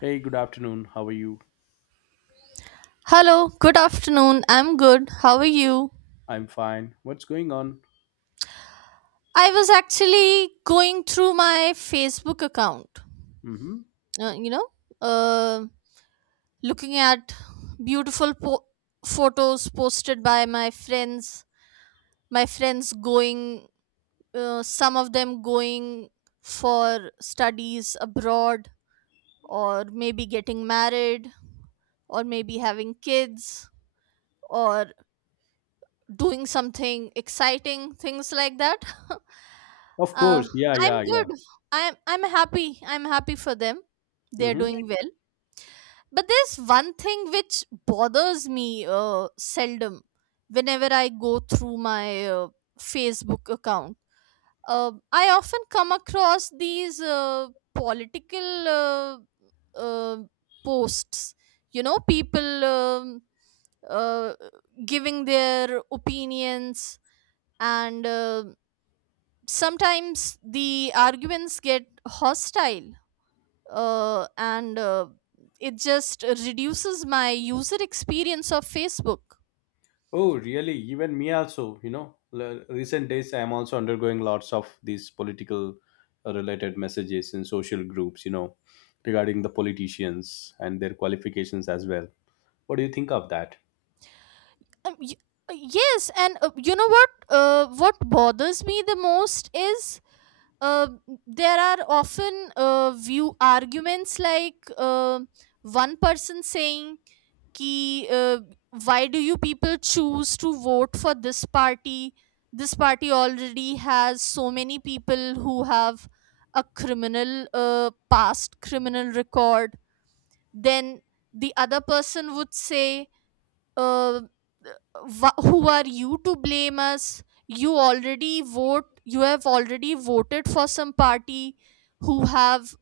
Hey, good afternoon. How are you? Hello, good afternoon. I'm good. How are you? I'm fine. What's going on? I was actually going through my Facebook account, Mm-hmm. uh, you know, uh, looking at beautiful photos posted by my friends. My friends going, some of them going for studies abroad, or maybe getting married, or maybe having kids, or doing something exciting things like that. Of uh, course. Yeah, yeah, I'm yeah. good. I'm happy. I'm happy for them. They're Mm-hmm. doing well. But there's one thing which bothers me seldom, whenever I go through my Facebook account. I often come across these political uh, posts, you know, people uh, giving their opinions, and sometimes the arguments get hostile, and it just reduces my user experience of Facebook. Oh, really? Even me also, recent days I'm also undergoing lots of these political related messages in social groups, regarding the politicians and their qualifications as well. What do you think of that? um, y- yes, and what bothers me the most is, uh, there are often view arguments like, one person saying कि why do you people choose to vote for this party? This party already has so many people who have a criminal, past criminal record. Then the other person would say, uh, Who are you to blame us? You already vote. You have already voted for some party who have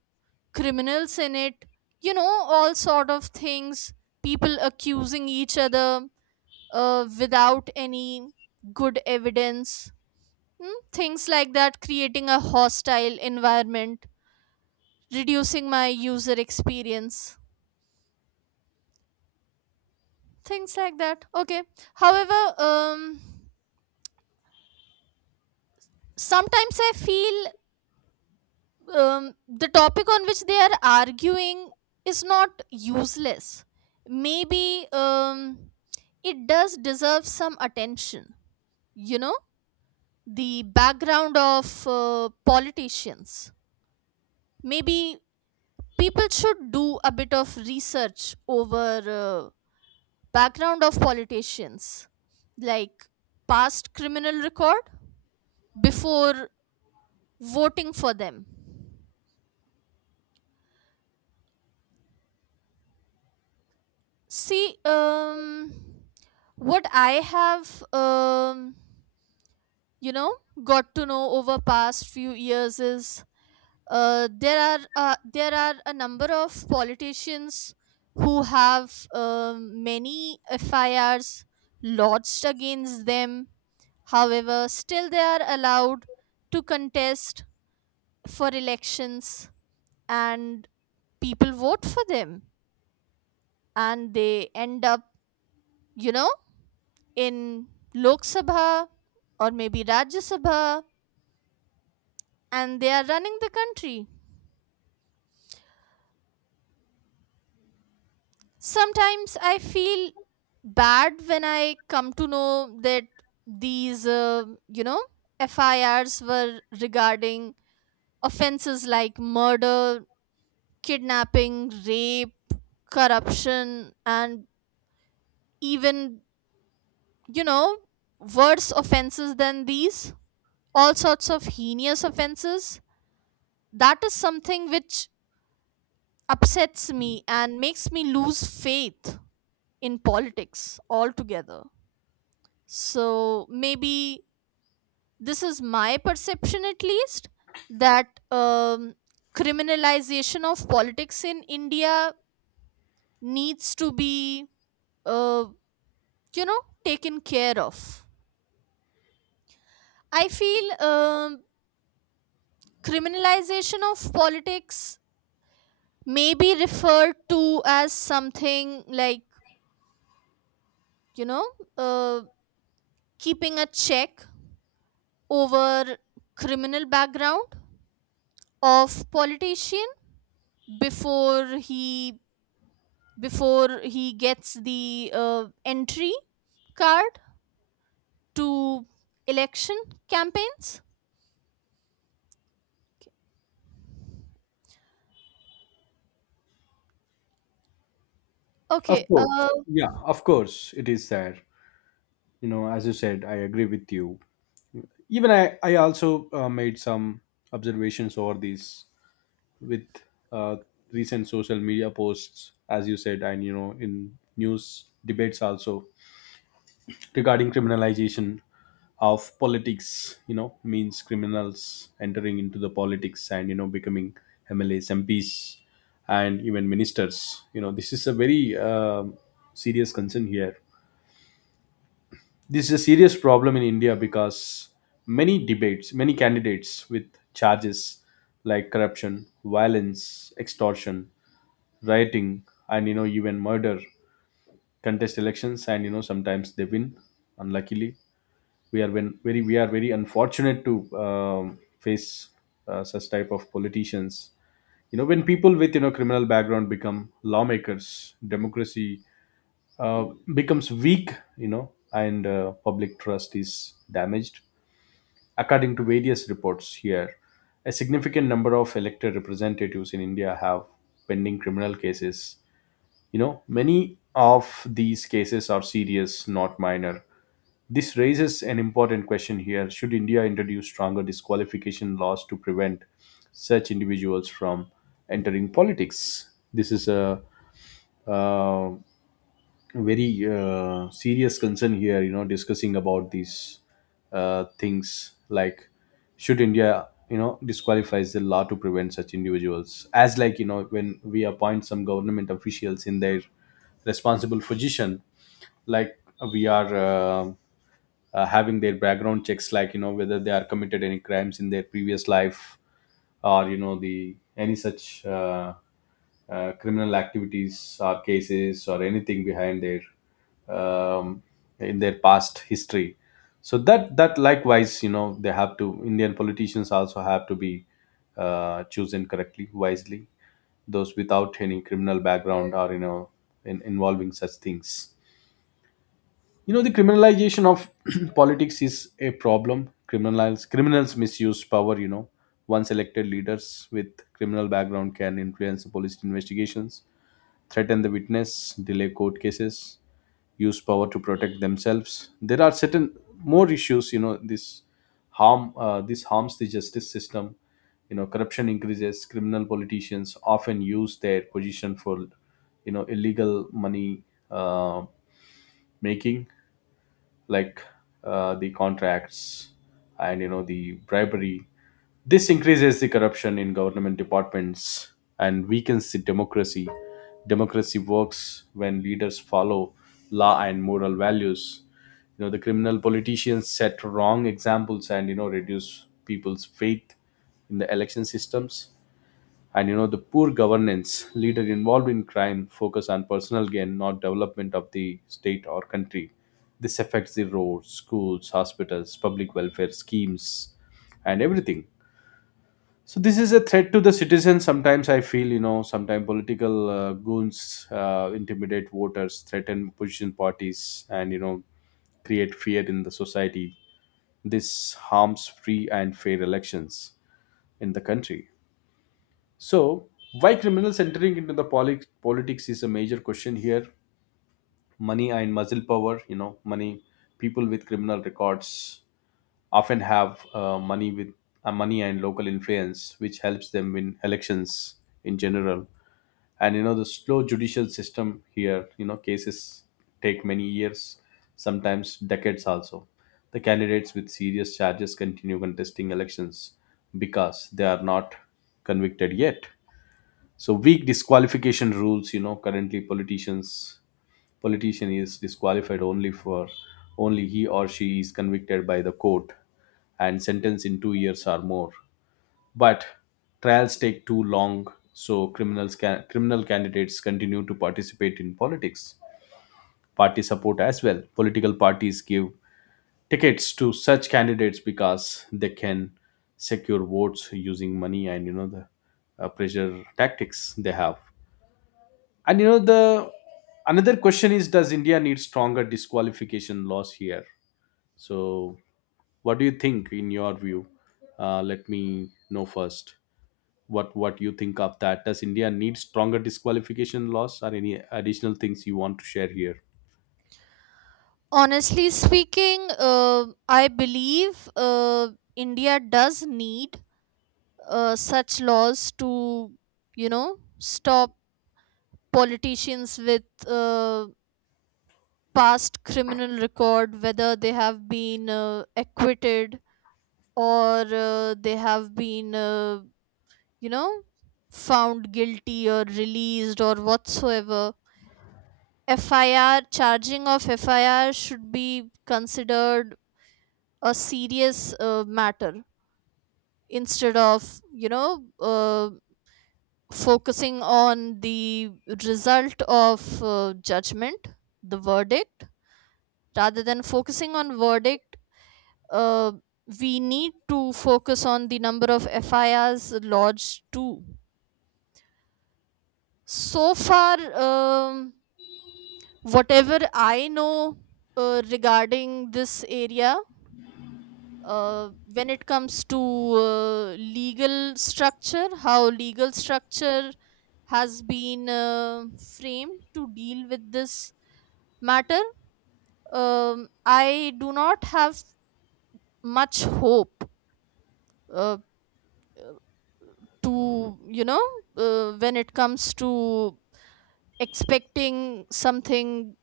criminals in it, you know, all sort of things, people accusing each other without any good evidence." Hmm, things like that, creating a hostile environment, reducing my user experience, things like that. Okay, however, um sometimes I feel, the topic on which they are arguing is not useless. Maybe it does deserve some attention, you know, the background of politicians. Maybe people should do a bit of research over background of politicians, like past criminal record, before voting for them. See, what I have, you know got to know over past few years is, there are a number of politicians who have many FIRs lodged against them. However, still they are allowed to contest for elections, and people vote for them, and they end up, you know, in Lok Sabha or maybe Rajya Sabha, and they are running the country. Sometimes I feel bad when I come to know that these, FIRs were regarding offenses like murder, kidnapping, rape, corruption, and even, you know, worse offenses than these. All sorts of heinous offenses. That is something which upsets me and makes me lose faith in politics altogether. So maybe this is my perception, at least, that, criminalization of politics in India needs to be, uh, taken care of. I feel, criminalization of politics may be referred to as something like, you know uh, keeping a check over criminal background of politician before he, gets the entry card to election campaigns. Of Okay, course. Yeah, of course it is there. As you said, I agree with you. Even I also made some observations over these with uh, recent social media posts, as you said, and in news debates also regarding criminalization of politics, means criminals entering into the politics and becoming MLAs, MPs, and even ministers. This is a very serious concern here. This is a serious problem in India because many debates, many candidates with charges like corruption, violence, extortion, rioting, and even murder contest elections, and sometimes they win, unluckily. We are very unfortunate to face such type of politicians. When people with, criminal background become lawmakers, democracy uh, becomes weak, and public trust is damaged. According to various reports here, a significant number of elected representatives in India have pending criminal cases. Many of these cases are serious, not minor. This raises an important question here. Should India introduce stronger disqualification laws to prevent such individuals from entering politics? This is a uh, very serious concern here, discussing about these things, like should India, disqualifies the law to prevent such individuals, as like, when we appoint some government officials in their responsible position, like we are having their background checks, like, whether they are committed any crimes in their previous life, or the any such criminal activities or cases or anything behind their um, in their past history. So that likewise, they have to Indian politicians also have to be chosen correctly, wisely. Those without any criminal background, or involving such things. The criminalization of politics is a problem. Criminals misuse power. Once elected, leaders with criminal background can influence the police investigations, threaten the witness, delay court cases, use power to protect themselves. There are certain more issues. This harms the justice system. Corruption increases. Criminal politicians often use their position for, illegal money uh, making, like the contracts, and the bribery. This increases the corruption in government departments and weakens the democracy. Democracy works when leaders follow law and moral values. The criminal politicians set wrong examples and reduce people's faith in the election systems. And the poor governance, leader involved in crime focus on personal gain, not development of the state or country. This affects the roads, schools, hospitals, public welfare schemes, and everything. So this is a threat to the citizens. Sometimes I feel, sometimes political goons intimidate voters, threaten opposition parties, and create fear in the society. This harms free and fair elections in the country. So, why criminals entering into the politics is a major question here. Money and muscle power, money. People with criminal records often have money with money and local influence, which helps them win elections in general. And the slow judicial system here, cases take many years, sometimes decades also. The candidates with serious charges continue contesting elections because they are not convicted yet. So weak disqualification rules, currently politician is disqualified only for, only he or she is convicted by the court and sentenced in 2 years or more, but trials take too long, so criminal candidates continue to participate in politics. Party support as well, political parties give tickets to such candidates because they can secure votes using money and the pressure tactics they have. And the another question is, does India need stronger disqualification laws here? So what do you think in your view? Let me know first what you think of that. Does India need stronger disqualification laws or any additional things you want to share here? honestly speaking, I believe, India does need such laws to, you know, stop politicians with past criminal record, whether they have been acquitted or they have been you know, found guilty or released or whatsoever. FIR, charging of FIR should be considered a serious matter instead of, you know, focusing on the result of judgment, the verdict, rather than focusing on verdict. Uh, we need to focus on the number of FIRs lodged too. So far, whatever I know regarding this area, when it comes to legal structure, how legal structure has been framed to deal with this matter, I do not have much hope, uh, to, you know, when it comes to expecting something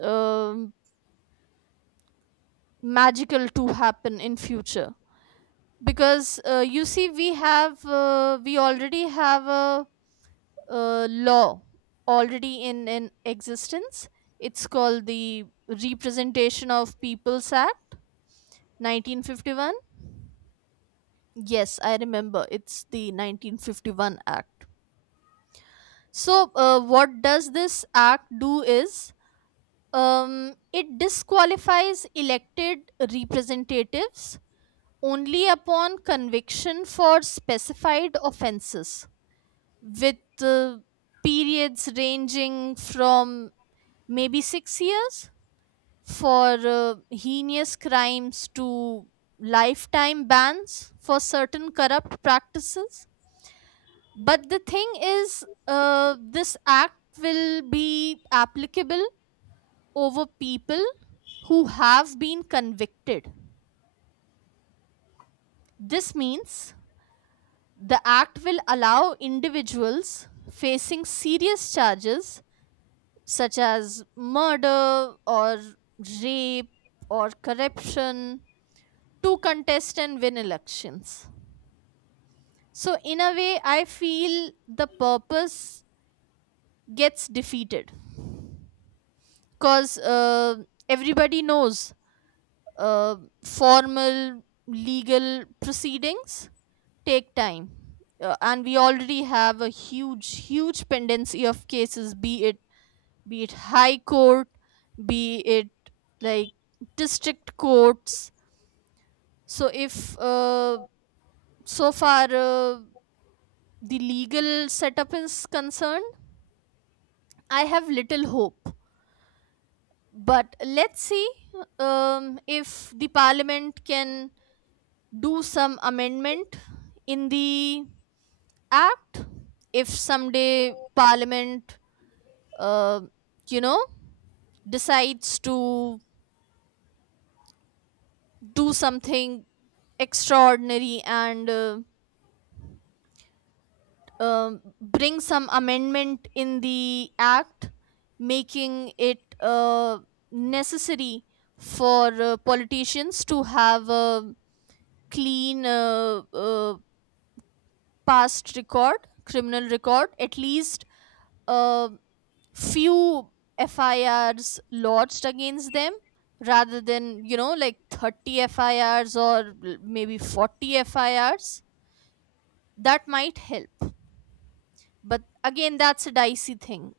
um magical to happen in future. Because we already have a, law already in existence. It's called the Representation of Peoples Act 1951. Yes, I remember, it's the 1951 Act. So what does this act do is, um, it disqualifies elected representatives only upon conviction for specified offenses, with the periods ranging from maybe 6 years for heinous crimes to lifetime bans for certain corrupt practices. But the thing is, this act will be applicable over people who have been convicted. This means the act will allow individuals facing serious charges such as murder or rape or corruption to contest and win elections. So, in a way, I feel the purpose gets defeated, because everybody knows uh, formal legal proceedings take time. And we already have a huge, huge pendency of cases, be it high court, be it like district courts. So if so far the legal setup is concerned, I have little hope. But let's see, if the parliament can do some amendment in the act. If someday parliament, uh, you know decides to do something extraordinary and bring some amendment in the act, making it necessary for politicians to have a clean, past record, criminal record. At least uh, few FIRs lodged against them, rather than, you know, like 30 FIRs, or maybe 40 FIRs. That might help, but again, that's a dicey thing.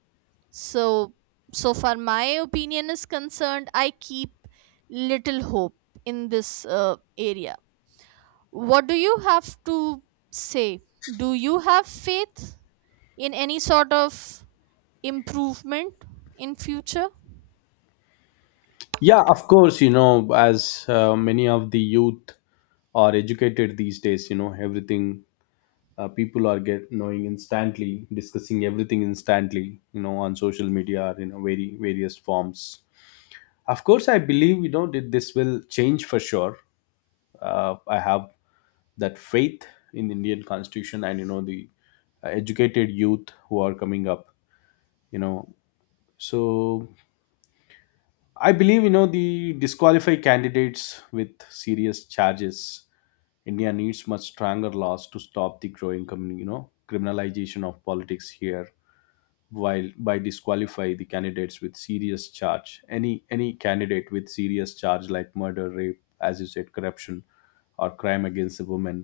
So, so far my opinion is concerned, I keep little hope in this area. What do you have to say? Do you have faith in any sort of improvement in future? Yeah, of course, as many of the youth are educated these days, everything people are get knowing instantly, discussing everything instantly, on social media or in, very various forms. Of course I believe, that this will change for sure. I have that faith in the Indian Constitution and the educated youth who are coming up, you know so I believe the disqualify candidates with serious charges. India needs much stronger laws to stop the growing criminalization of politics here, while by disqualify the candidates with serious charge, any candidate with serious charge like murder, rape, as you said, corruption, or crime against a woman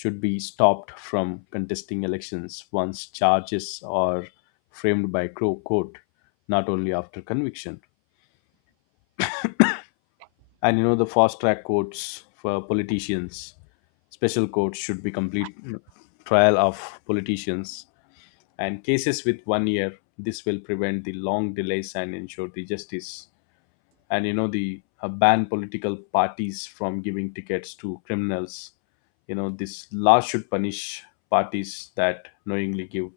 should be stopped from contesting elections once charges are framed by court, not only after conviction. And the fast track courts for politicians, special courts should be complete trial of politicians and cases with 1 year. This will prevent the long delays and ensure the justice. And the ban political parties from giving tickets to criminals. This law should punish parties that knowingly give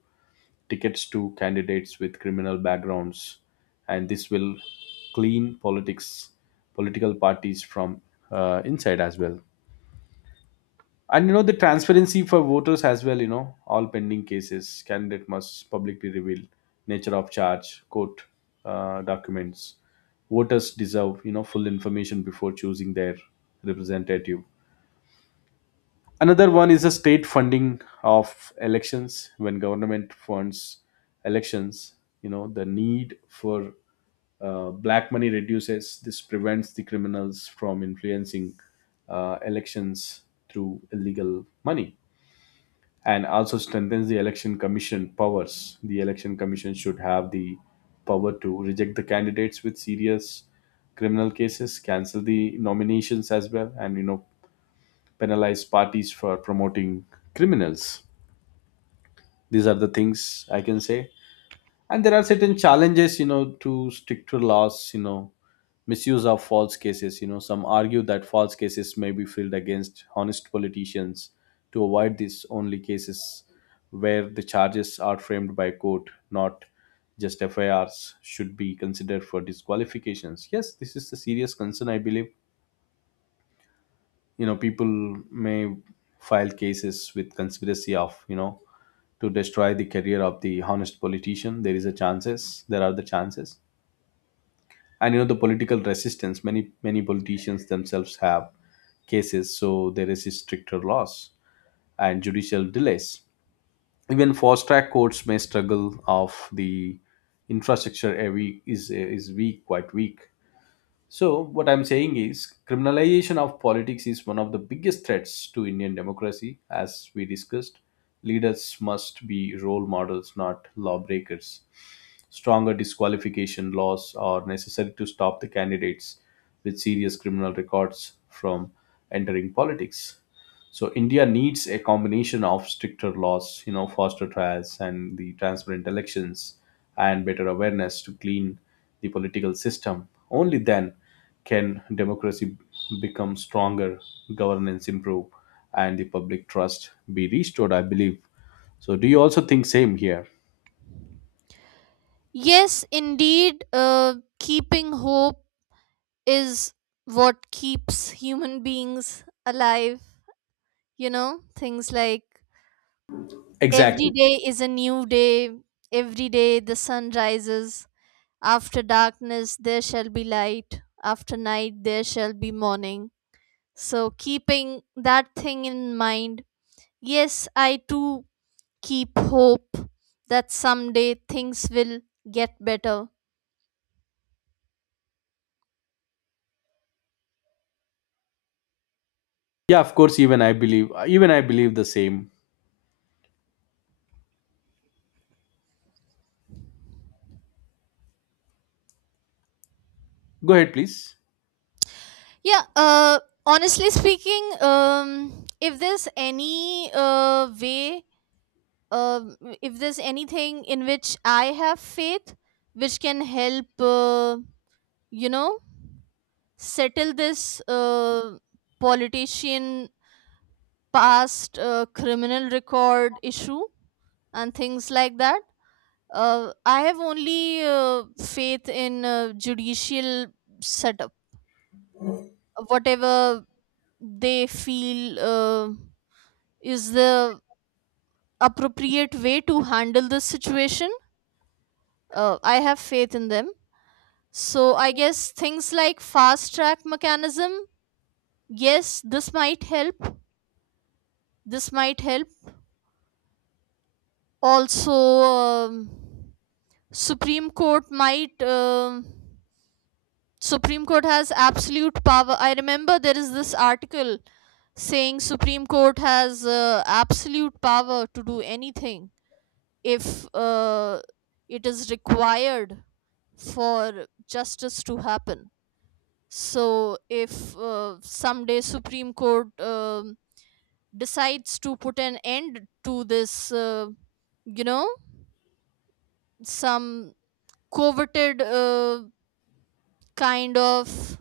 tickets to candidates with criminal backgrounds, and this will clean politics, political parties from inside as well. And the transparency for voters as well. All pending cases, candidate must publicly reveal nature of charge, court documents. Voters deserve full information before choosing their representative. Another one is the state funding of elections. When government funds elections, the need for black money reduces. This prevents the criminals from influencing elections through illegal money, and also strengthens the election commission powers. The election commission should have the power to reject the candidates with serious criminal cases, cancel the nominations as well, and penalize parties for promoting criminals. These are the things I can say, and there are certain challenges, to stick laws, misuse of false cases. Some argue that false cases may be filed against honest politicians. To avoid these, only cases where the charges are framed by court, not just FIRs, should be considered for disqualifications. Yes, this is a serious concern. I believe people may file cases with conspiracy of, to destroy the career of the honest politician. There are the chances. And the political resistance. Many politicians themselves have cases, so there is stricter laws and judicial delays. Even fast track courts may struggle of the infrastructure. Every is weak, quite weak. So what I'm saying is, criminalization of politics is one of the biggest threats to Indian democracy, as we discussed. Leaders must be role models, not lawbreakers. Stronger disqualification laws are necessary to stop the candidates with serious criminal records from entering politics. So India needs a combination of stricter laws, faster trials and the transparent elections, and better awareness to clean the political system. Only then can democracy become stronger, governance improve, and the public trust be restored, I believe. So do you also think same here? Yes, indeed. Keeping hope is what keeps human beings alive. You know, things like every Exactly. day is a new day. Every day the sun rises. After darkness, there shall be light. After night, there shall be morning. So, keeping that thing in mind, yes, I too keep hope that someday things will get better. Yeah, of course. Even I believe. Even I believe the same. Go ahead, please. Yeah, honestly speaking, if there's any way, um, if there's anything in which I have faith, which can help, you know, settle this politician past criminal record issue and things like that. I have only faith in judicial setup. Whatever they feel is the appropriate way to handle this situation, I have faith in them. So I guess things like fast track mechanism, yes, this might help. This might help. Also, Supreme Court might um Supreme Court has absolute power. I remember there is this article saying Supreme Court has absolute power to do anything if it is required for justice to happen. So if someday Supreme Court decides to put an end to this, you know, some coveted kind of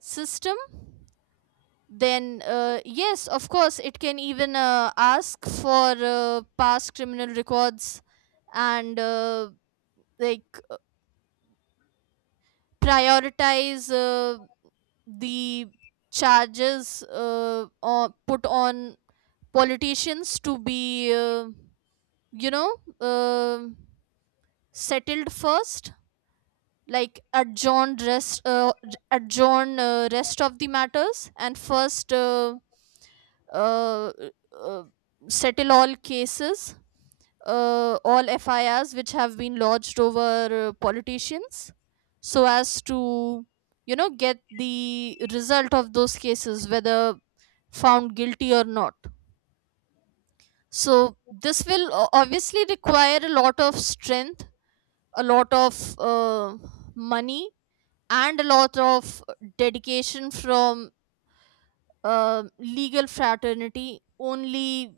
system, then yes, of course it can even ask for past criminal records, and like prioritize the charges or put on politicians to be, you know uh, settled first, like adjourn rest of the matters, and first uh, uh, settle all cases, all FIRs which have been lodged over politicians, so as to, you know, get the result of those cases, whether found guilty or not. So this will obviously require a lot of strength, a lot of money, and a lot of dedication from legal fraternity only.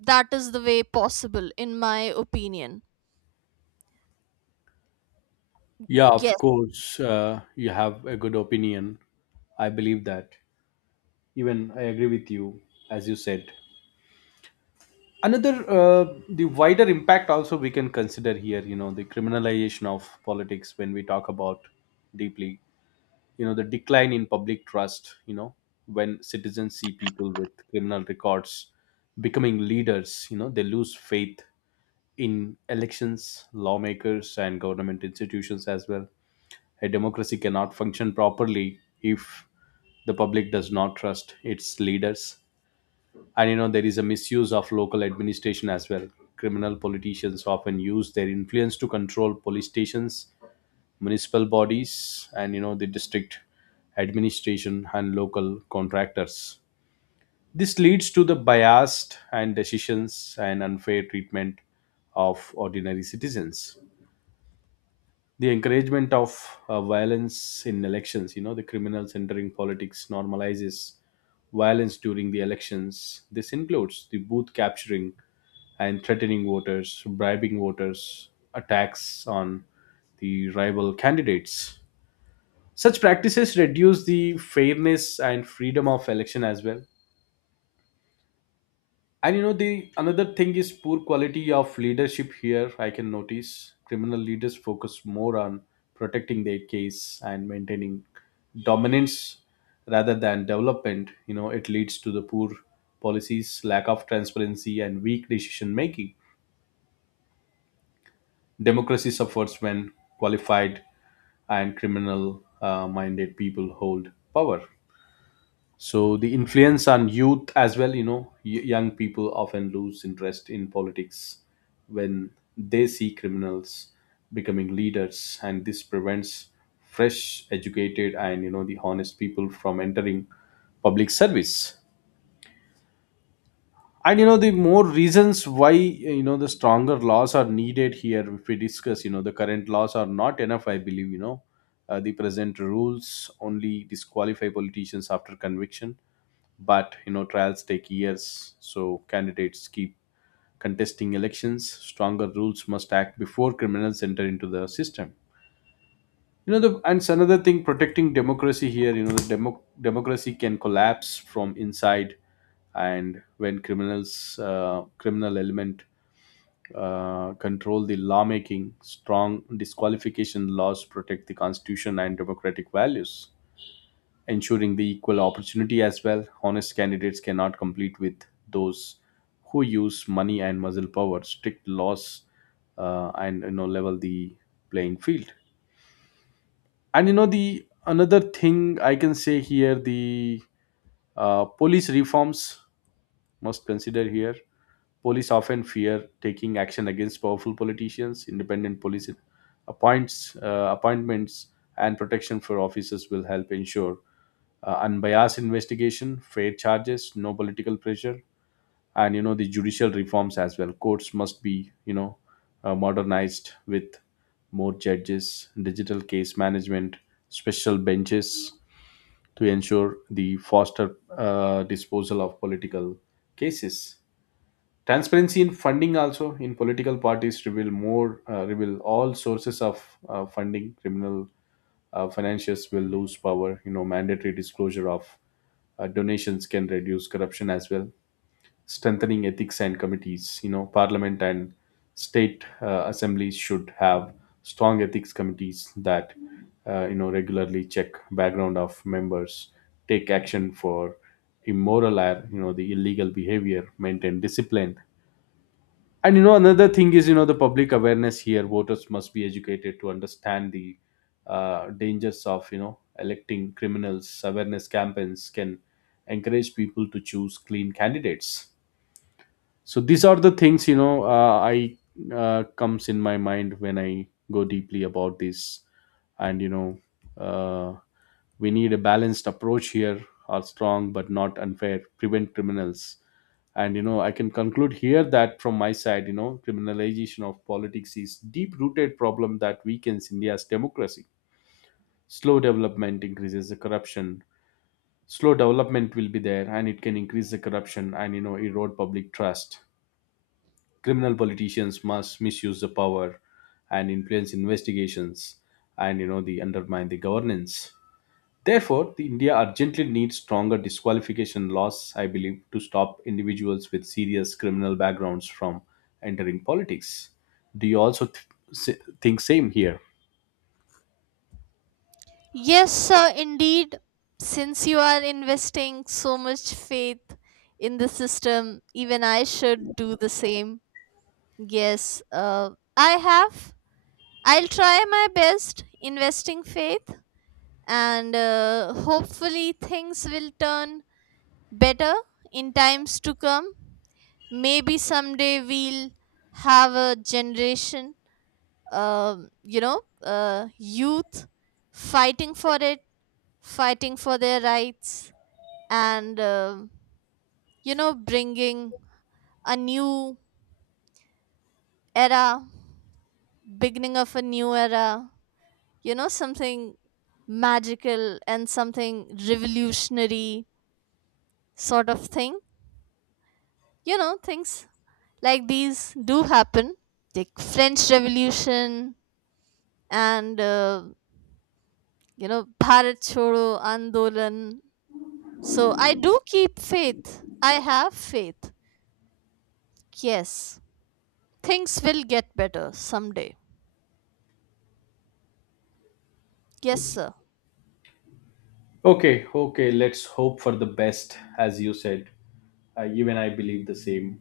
That is the way possible in my opinion. Yeah, Yes. of course. You have a good opinion. I believe that. Even I agree with you, as you said. Another, the wider impact also we can consider here. The criminalization of politics, when we talk about deeply. The decline in public trust. When citizens see people with criminal records becoming leaders, they lose faith in elections, lawmakers, and government institutions as well. A democracy cannot function properly if the public does not trust its leaders. And there is a misuse of local administration as well. Criminal politicians often use their influence to control police stations, municipal bodies, and the district administration and local contractors. This leads to the biased and decisions and unfair treatment of ordinary citizens. The encouragement of violence in elections. The criminals entering politics normalizes violence during the elections. This includes the booth capturing and threatening voters, bribing voters, attacks on the rival candidates. Such practices reduce the fairness and freedom of election as well. And the another thing is poor quality of leadership here. I can notice criminal leaders focus more on protecting their case and maintaining dominance rather than development. You know, it leads to the poor policies, lack of transparency, and weak decision making. Democracy suffers when qualified and criminal minded people hold power. So the influence on youth as well, you know, young people often lose interest in politics when they see criminals becoming leaders, and this prevents fresh, educated, and you know the honest people from entering public service. And you know the more reasons why you know the stronger laws are needed here. If we discuss, you know, the current laws are not enough. I believe you know the present rules only disqualify politicians after conviction, but you know trials take years, so candidates keep contesting elections. Stronger rules must act before criminals enter into the system. You know the, and it's another thing, protecting democracy here. You know the democracy can collapse from inside, and when criminals criminal element control the lawmaking, strong disqualification laws protect the constitution and democratic values, ensuring the equal opportunity as well. Honest candidates cannot compete with those who use money and muscle power. Strict laws, and you know, level the playing field. And you know the another thing I can say here, the police reforms must consider here. Police often fear taking action against powerful politicians. Independent police appoints appointments and protection for officers will help ensure unbiased investigation, fair charges, no political pressure, and you know the judicial reforms as well. Courts must be, you know, modernized with more judges, digital case management, special benches to ensure the faster disposal of political cases. Transparency in funding also, in political parties, reveal more, reveal all sources of funding. Criminal financiers will lose power. You know, mandatory disclosure of donations can reduce corruption as well. Strengthening ethics and committees, you know, parliament and state assemblies should have strong ethics committees that, you know, regularly check background of members, take action for immoral or you know the illegal behavior, maintain discipline. And you know another thing is, you know the public awareness here, voters must be educated to understand the dangers of you know electing criminals. Awareness campaigns can encourage people to choose clean candidates. So these are the things, you know, I comes in my mind when I go deeply about this. And you know, uh, we need a balanced approach here, are strong but not unfair, prevent criminals. And you know, I can conclude here that from my side, you know, criminalization of politics is deep rooted problem that weakens India's democracy. Slow development increases the corruption. Slow development will be there, and it can increase the corruption and you know erode public trust. Criminal politicians must misuse the power and influence investigations, and you know the undermine the governance. Therefore the India urgently needs stronger disqualification laws, I believe, to stop individuals with serious criminal backgrounds from entering politics. Do you also think same here? Yes, sir, indeed. Since you are investing so much faith in the system, even I should do the same. Yes, i have I'll try my best investing faith, and hopefully things will turn better in times to come. Maybe someday we'll have a generation, youth fighting for it, fighting for their rights, and, you know, bringing a new era, beginning of a new era, you know, something magical and something revolutionary sort of thing. You know, things like these do happen, like French Revolution and you know, Bharat Chodo Andolan. So I do keep faith. I have faith. Yes, things will get better someday. Yes, sir. Okay, okay, let's hope for the best, as you said. Even I believe the same,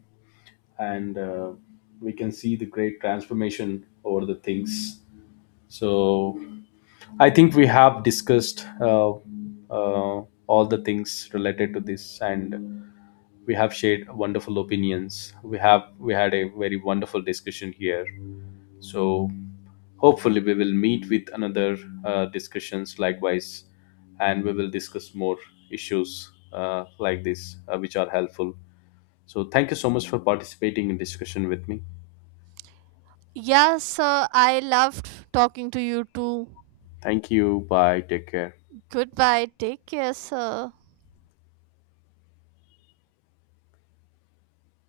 and we can see the great transformation over the things. So I think we have discussed, uh, all the things related to this, and we have shared wonderful opinions. We had a very wonderful discussion here. So hopefully we will meet with another discussions likewise, and we will discuss more issues like this, which are helpful. So thank you so much for participating in discussion with me. Yes, sir, I loved talking to you too. Thank you. Bye. Take care. Goodbye, take care, sir.